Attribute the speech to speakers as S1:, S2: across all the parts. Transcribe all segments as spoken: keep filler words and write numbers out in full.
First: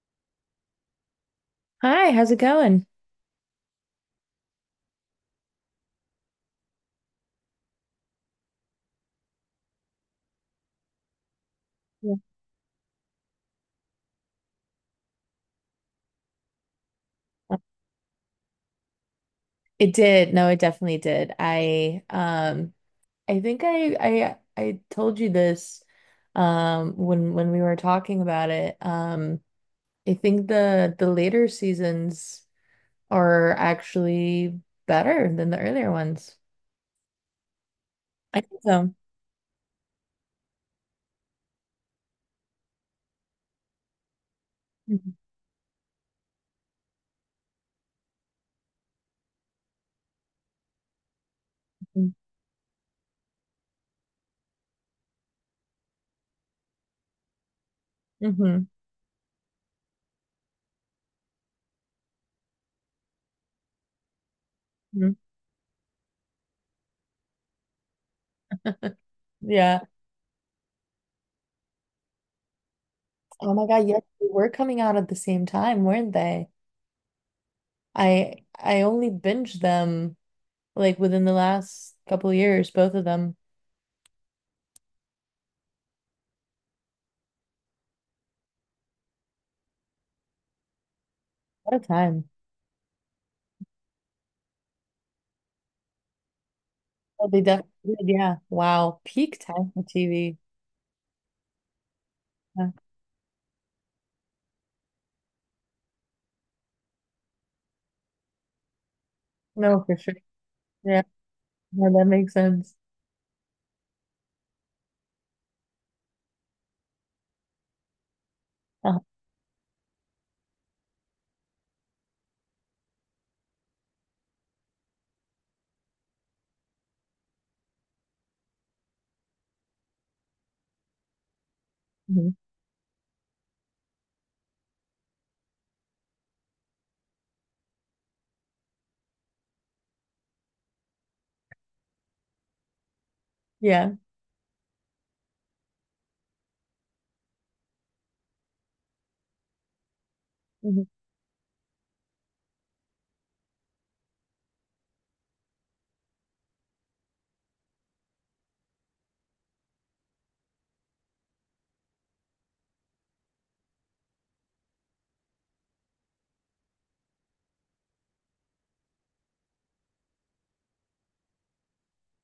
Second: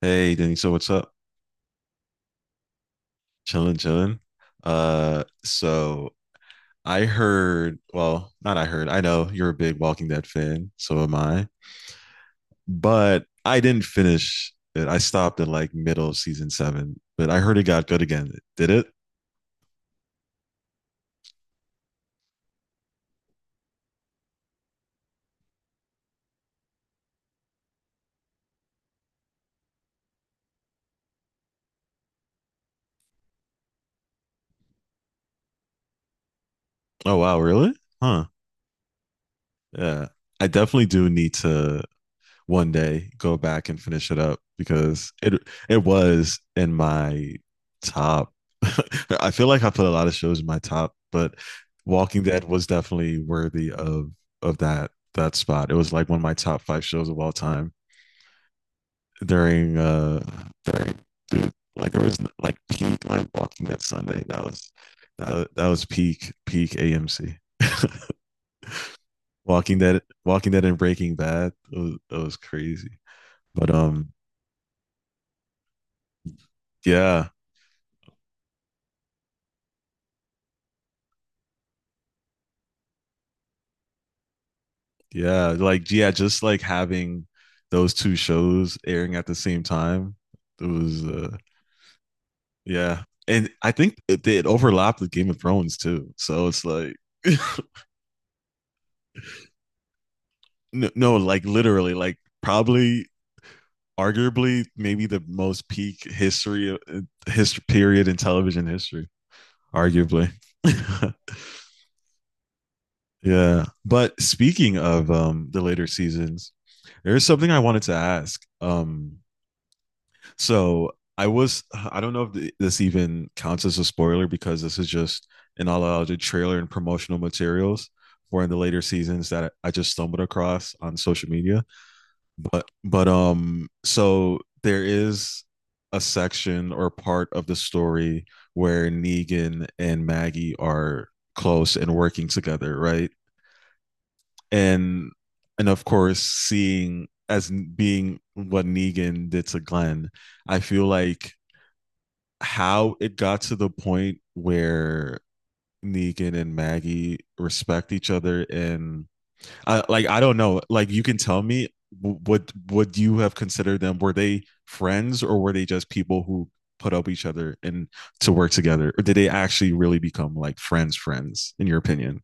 S1: Hey, Danny. So what's up?
S2: Hi, how's it going?
S1: Chilling, chilling. Uh, so I heard, well, not I heard, I know you're a big Walking Dead fan, so am I.
S2: Yeah.
S1: But I didn't finish it. I stopped at like middle of season seven, but I heard it got good again. Did it?
S2: It did. No, it definitely did. I um I think I I I told you this um when when we were talking about it. Um I think the the later seasons are actually better than the earlier ones.
S1: Oh wow, really? Huh.
S2: I think so.
S1: Yeah. I definitely do need to one day go back and finish it up because it it was in my top. I feel like I put a lot of shows in my top, but
S2: hmm
S1: Walking Dead was definitely worthy of of that that spot. It was like one of my top five shows of all time
S2: hmm
S1: during uh during dude, like there was like peak like Walking Dead Sunday. That was that, that was peak peak A M C. Walking
S2: Yeah.
S1: Dead Walking Dead and Breaking Bad. It was, it was crazy.
S2: Oh my
S1: But
S2: God, yes,
S1: um
S2: they were coming out at the same time, weren't they?
S1: yeah,
S2: I I only binged them like within the last couple years, both of them.
S1: yeah, like yeah, just like having those two shows airing at the same time. It was uh
S2: What a time.
S1: yeah. And I think it, it overlapped with Game of Thrones too. So it's like
S2: Oh, they definitely did. Yeah. Wow. Peak time for T V.
S1: no, no, like literally like
S2: Yeah.
S1: probably arguably maybe the most peak history history period in television history,
S2: No, for sure.
S1: arguably.
S2: Yeah. No, that makes sense.
S1: Yeah. But speaking of um the later seasons, there is something I wanted to ask.
S2: Uh,
S1: Um So I was, I don't know if this even counts as a spoiler because this is just an all unallocated trailer and promotional materials for in the later seasons that I just stumbled across on social media.
S2: mhm.
S1: But, but, um, so there is a section or part of the story where Negan and Maggie are close and working together, right?
S2: Yeah.
S1: And, and of course, seeing as being what Negan did to Glenn, I
S2: Mhm.
S1: feel like how it got to the point where Negan and Maggie respect each other and I, like I don't know. Like you can tell me w- would would you have considered them? Were they friends or were they just people who put up each other and to work together, or did they actually really become like friends? Friends, in your opinion?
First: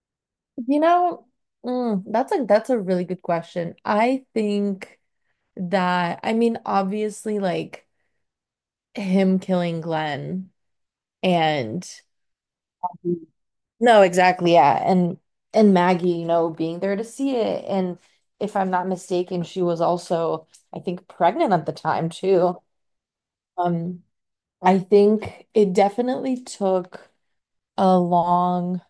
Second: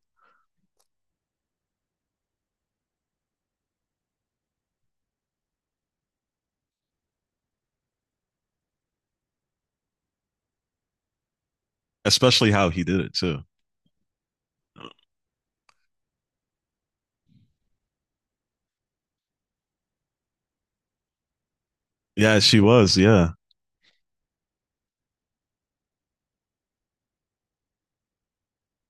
S2: You know, mm, that's a that's a really good question. I think that I mean, obviously, like him killing Glenn and
S1: Especially how he did
S2: mm-hmm,
S1: it too.
S2: no, exactly, yeah, and and Maggie, you know, being there to see it, and if I'm not mistaken, she was also, I think, pregnant at the time
S1: Yeah,
S2: too.
S1: she was. Yeah.
S2: Um, I think it definitely took a long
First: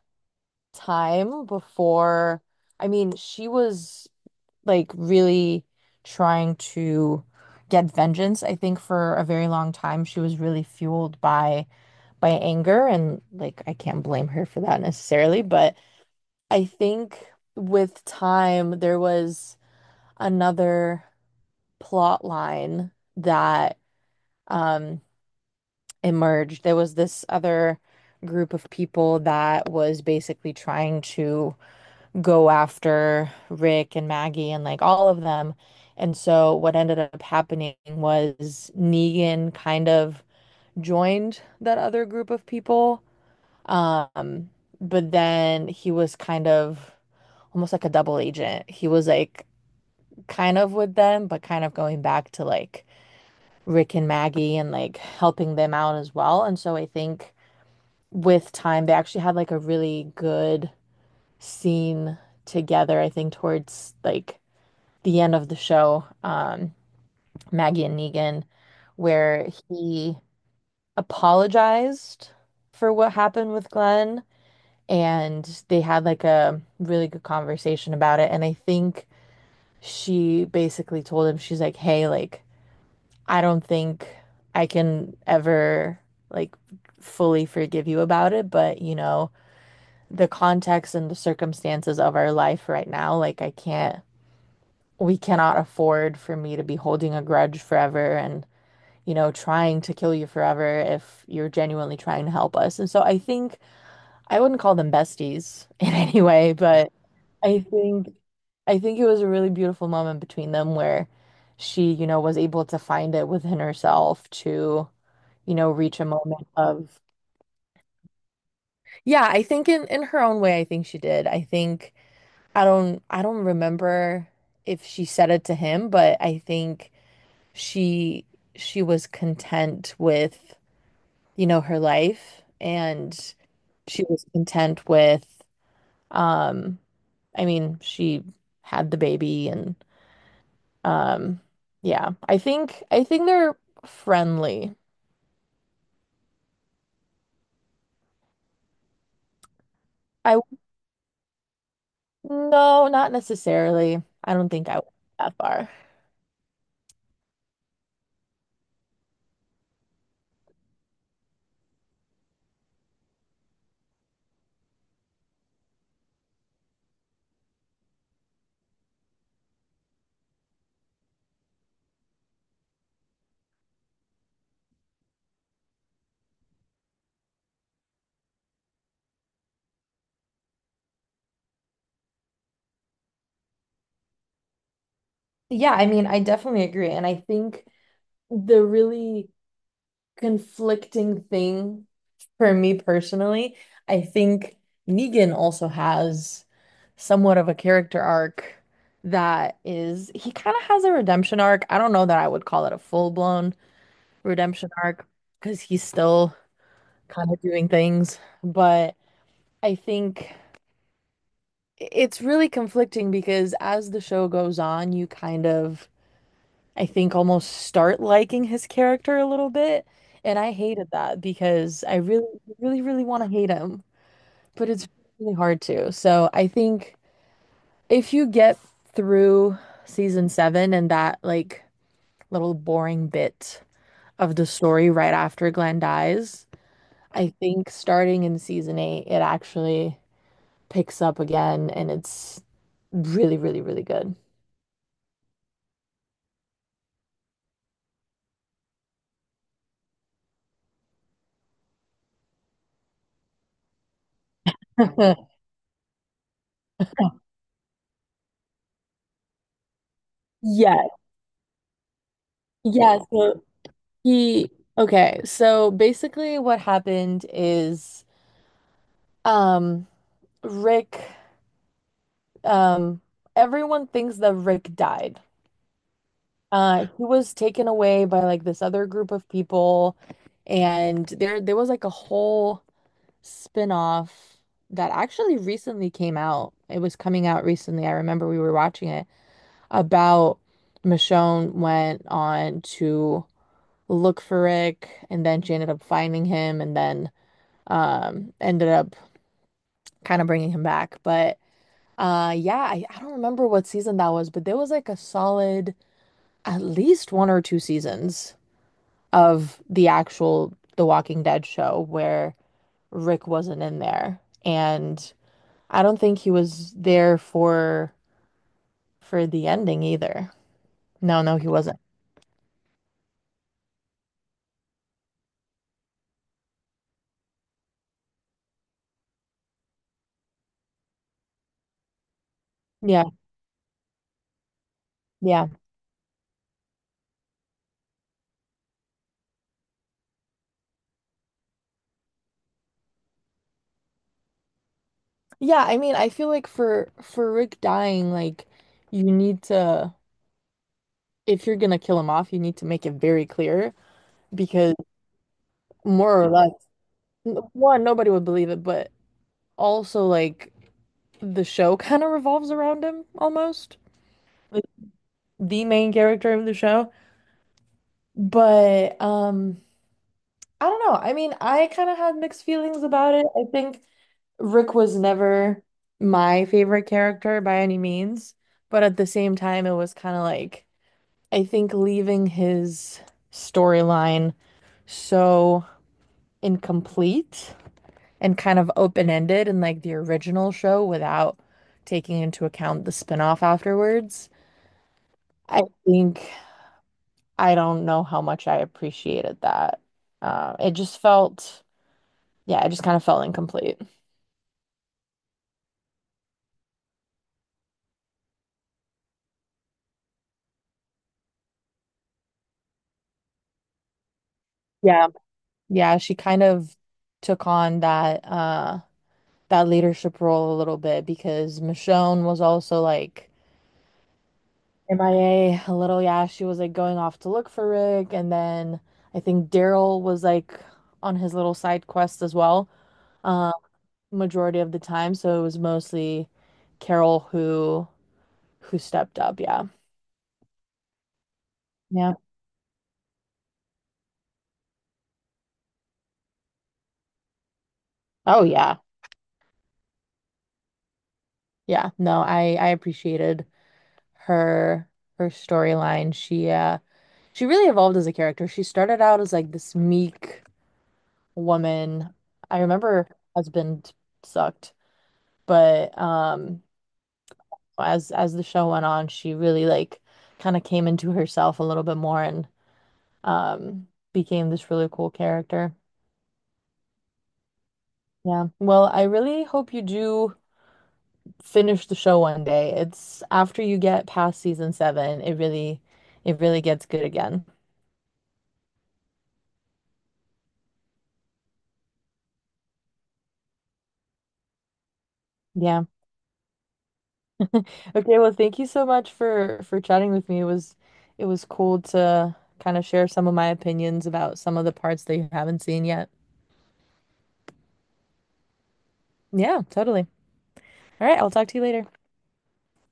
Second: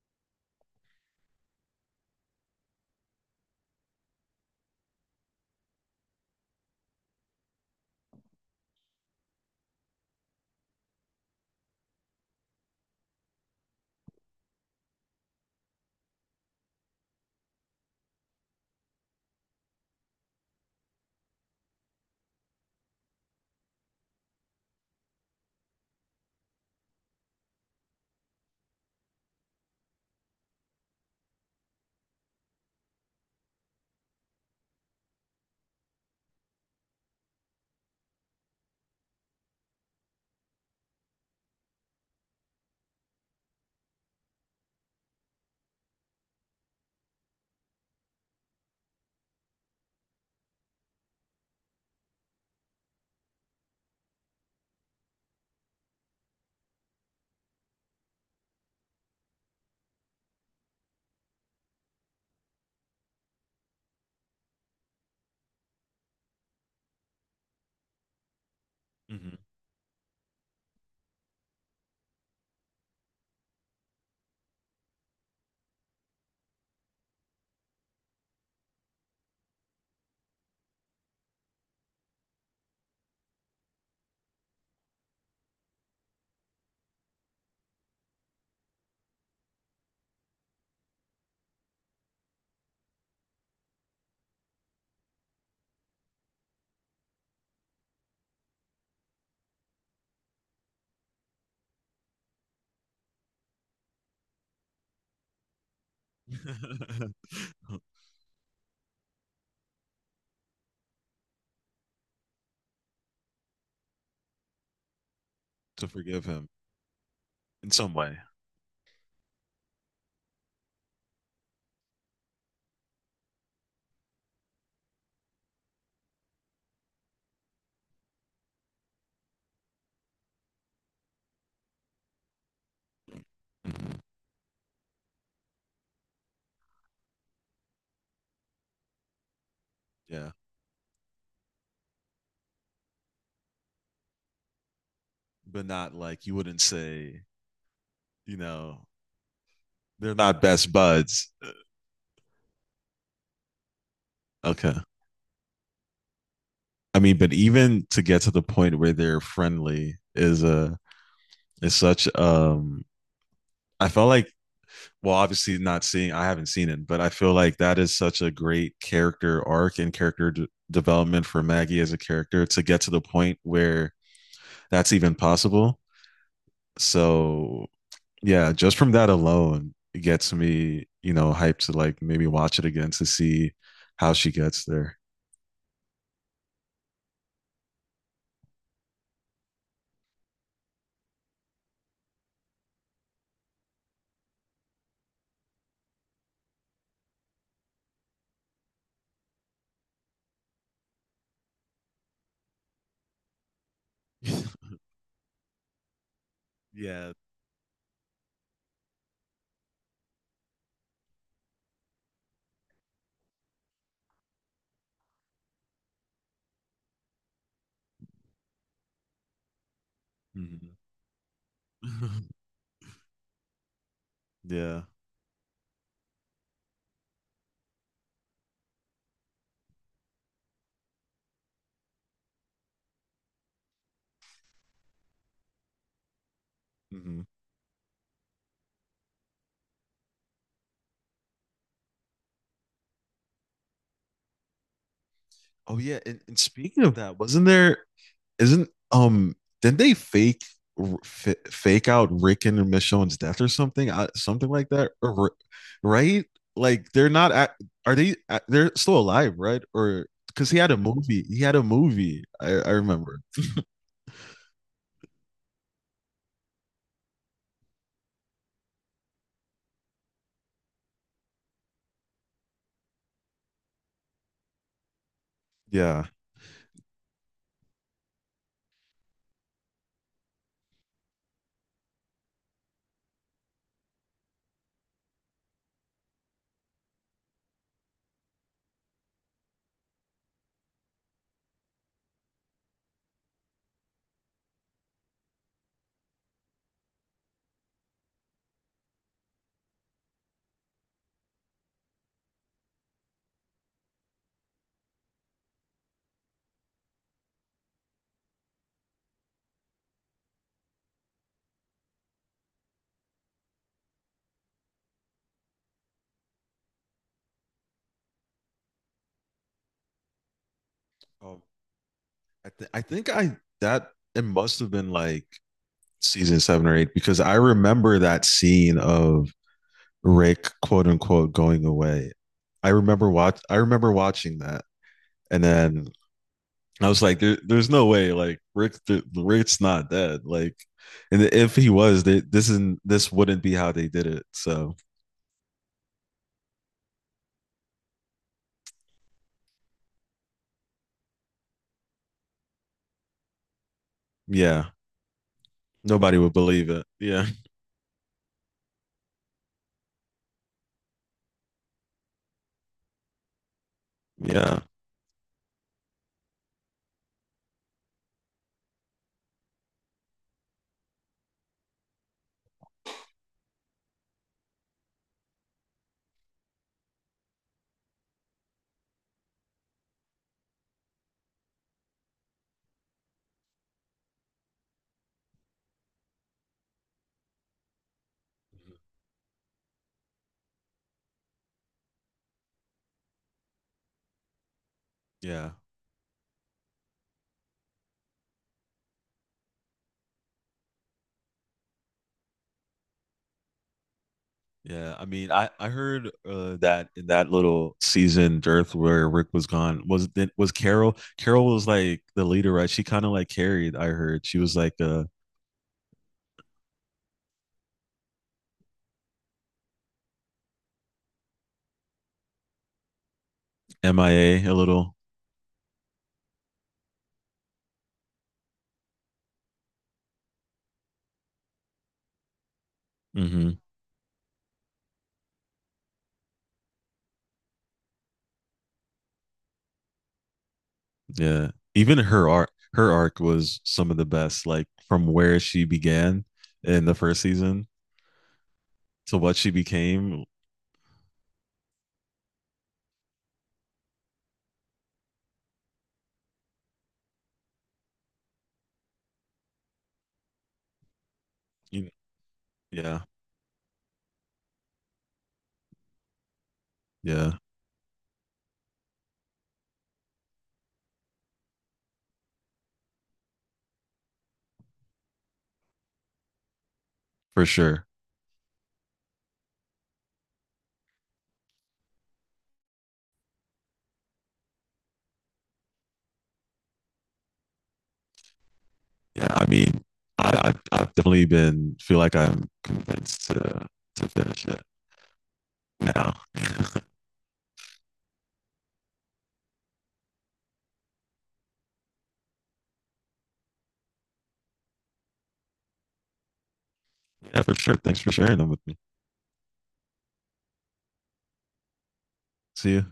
S2: time before. I mean, she was like really trying to get vengeance. I think for a very long time, she was really fueled by by anger, and like I can't blame her for that necessarily, but I think with time there was another plot line that um emerged. There was this other group of people that was basically trying to go after Rick and Maggie and like all of them. And so what ended up happening was Negan kind of joined that other group of people. Um, but then he was kind of almost like a double agent. He was like kind of with them, but kind of going back to like Rick and Maggie and like helping them out as well. And so I think with time, they actually had like a really good scene together, I think, towards like the end of the show, um, Maggie and Negan,
S1: Mhm.
S2: where he apologized for what happened with Glenn and they had like a really good conversation about it. And I think she basically told him, she's like, hey, like, I don't think I can ever like fully forgive you about it, but you know the context and the circumstances of our life right now, like I can't, we cannot afford for me to be holding a grudge forever and, you know, trying to kill you forever if you're genuinely trying to help us. And so I think I wouldn't call them besties in any way, but I think I think it was a really beautiful moment between them where she, you know, was able to find it within herself to, you know,
S1: To
S2: reach a
S1: forgive
S2: moment
S1: him
S2: of,
S1: in some way.
S2: yeah, I think in in her own way, I think she did. I think I don't I don't remember if she said it to him, but I think she she was content with, you know, her life and
S1: Mm-hmm.
S2: she was content with um I mean, she had the baby and
S1: Yeah,
S2: um yeah, I think I think they're friendly.
S1: but not like you wouldn't say, you know, they're
S2: I
S1: not best buds.
S2: No, not necessarily. I don't think
S1: Okay.
S2: I went that far.
S1: I mean, but even to get to the point where they're friendly is a is such um I felt like well obviously not seeing I haven't seen it, but I feel like that is such a great character arc and character d- development for Maggie as a character to get to the point where that's even possible. So yeah, just from that alone, it gets me, you know, hyped to like maybe watch it again to see how she gets there.
S2: Yeah, I mean, I definitely agree. And I think the really conflicting thing for me personally. I think Negan also has somewhat of a character arc that is, he kind of has a redemption arc. I don't know that I would call it a full-blown redemption arc because he's still
S1: Yeah.
S2: kind of doing things, but I think it's really conflicting because as the show goes on, you kind of I think almost start liking his character a little bit. And I
S1: Mhm.
S2: hated that because I really, really, really want to hate him, but
S1: Yeah.
S2: it's really hard to. So I think if you get through season seven and that like little boring bit of the story right after Glenn dies,
S1: Hmm.
S2: I think starting in season eight, it actually picks up again and it's really, really, really good.
S1: Oh yeah, and, and speaking of that, wasn't there isn't um didn't they fake r- f- fake out Rick and Michonne's death or something I, something like that or, right like they're not at? Are they act- they're still alive right or because he had a
S2: Yeah.
S1: movie he had a movie I, I
S2: Yeah.
S1: remember
S2: So He okay, so basically what happened is um Rick um everyone thinks that Rick died.
S1: yeah.
S2: Uh, he was taken away by like this other group of people and there there was like a whole spin-off that actually recently came out. It was coming out recently. I remember we were watching it about Michonne went on to look for Rick and then she ended up finding him and then um ended up kind of bringing him back. But uh yeah, I, I don't remember what season that was, but there was like a solid at least one or two seasons of the actual The Walking Dead show where Rick wasn't in there and I don't think he was there for for the ending either. No, no,
S1: um,
S2: he wasn't.
S1: I, th- I think I that it must have been like season seven or eight because I remember that scene of Rick quote unquote going away I
S2: yeah
S1: remember watch I remember watching that and
S2: yeah
S1: then I was like, there, there's no way, like Rick, the, Rick's not dead. Like, and if he was, they, this isn't, this wouldn't be how they did it. So
S2: yeah I mean, I feel like for for Rick dying, like you need to if you're gonna kill him off, you need to make it very clear
S1: yeah,
S2: because
S1: nobody
S2: more or
S1: would
S2: less.
S1: believe it. Yeah,
S2: N- One, nobody would believe it, but also like the show kind of revolves around him almost.
S1: yeah,
S2: Like the main character of the show. But um I don't know. I mean, I kind of had mixed feelings about it. I think Rick was never my favorite character by any means, but at the same time it was kind of like I think leaving his storyline so incomplete and kind of open-ended in like the original show without taking into account the spinoff afterwards.
S1: yeah,
S2: I think I don't know how much I appreciated that. Uh, it just felt, yeah, it just kind of felt incomplete.
S1: yeah. I mean, I I heard uh, that in that little season dearth where Rick was gone was was Carol. Carol was like the leader, right? She kind of like carried. I heard she was like uh
S2: Yeah. Yeah, she kind of took on that uh that leadership role a little bit because Michonne was also like
S1: MIA a a little.
S2: MIA a a little, yeah, she was like going off to look for Rick and then I think Daryl was like on his little side quest as well.
S1: Mm-hmm.
S2: uh, Majority of the time. So it was mostly Carol who who stepped up. Yeah.
S1: Yeah. Even
S2: Yeah.
S1: her arc her arc was some of the best, like from where she began in the first season
S2: Oh yeah.
S1: to what she became.
S2: Yeah. No, I I appreciated her her storyline. She uh she really evolved as a character. She started out as like this meek
S1: You-
S2: woman. I remember
S1: Yeah,
S2: her husband sucked, but um
S1: yeah,
S2: as as the show went on, she really like kind of came into herself a little bit more and um became this really cool character.
S1: for sure.
S2: Yeah. Well, I really hope you do finish the show one day. It's after you get past season seven, it really it really gets good again.
S1: Yeah, I mean, I, I've, I've definitely been feel like I'm convinced to to finish it
S2: Yeah.
S1: now.
S2: Okay, well, thank you so much for for chatting with me. It was it was cool to kind of share some of my opinions about some of the parts that you haven't seen yet.
S1: Yeah, for sure. Thanks for sharing them with me.
S2: Yeah, totally. All right, I'll talk to you later.
S1: See you.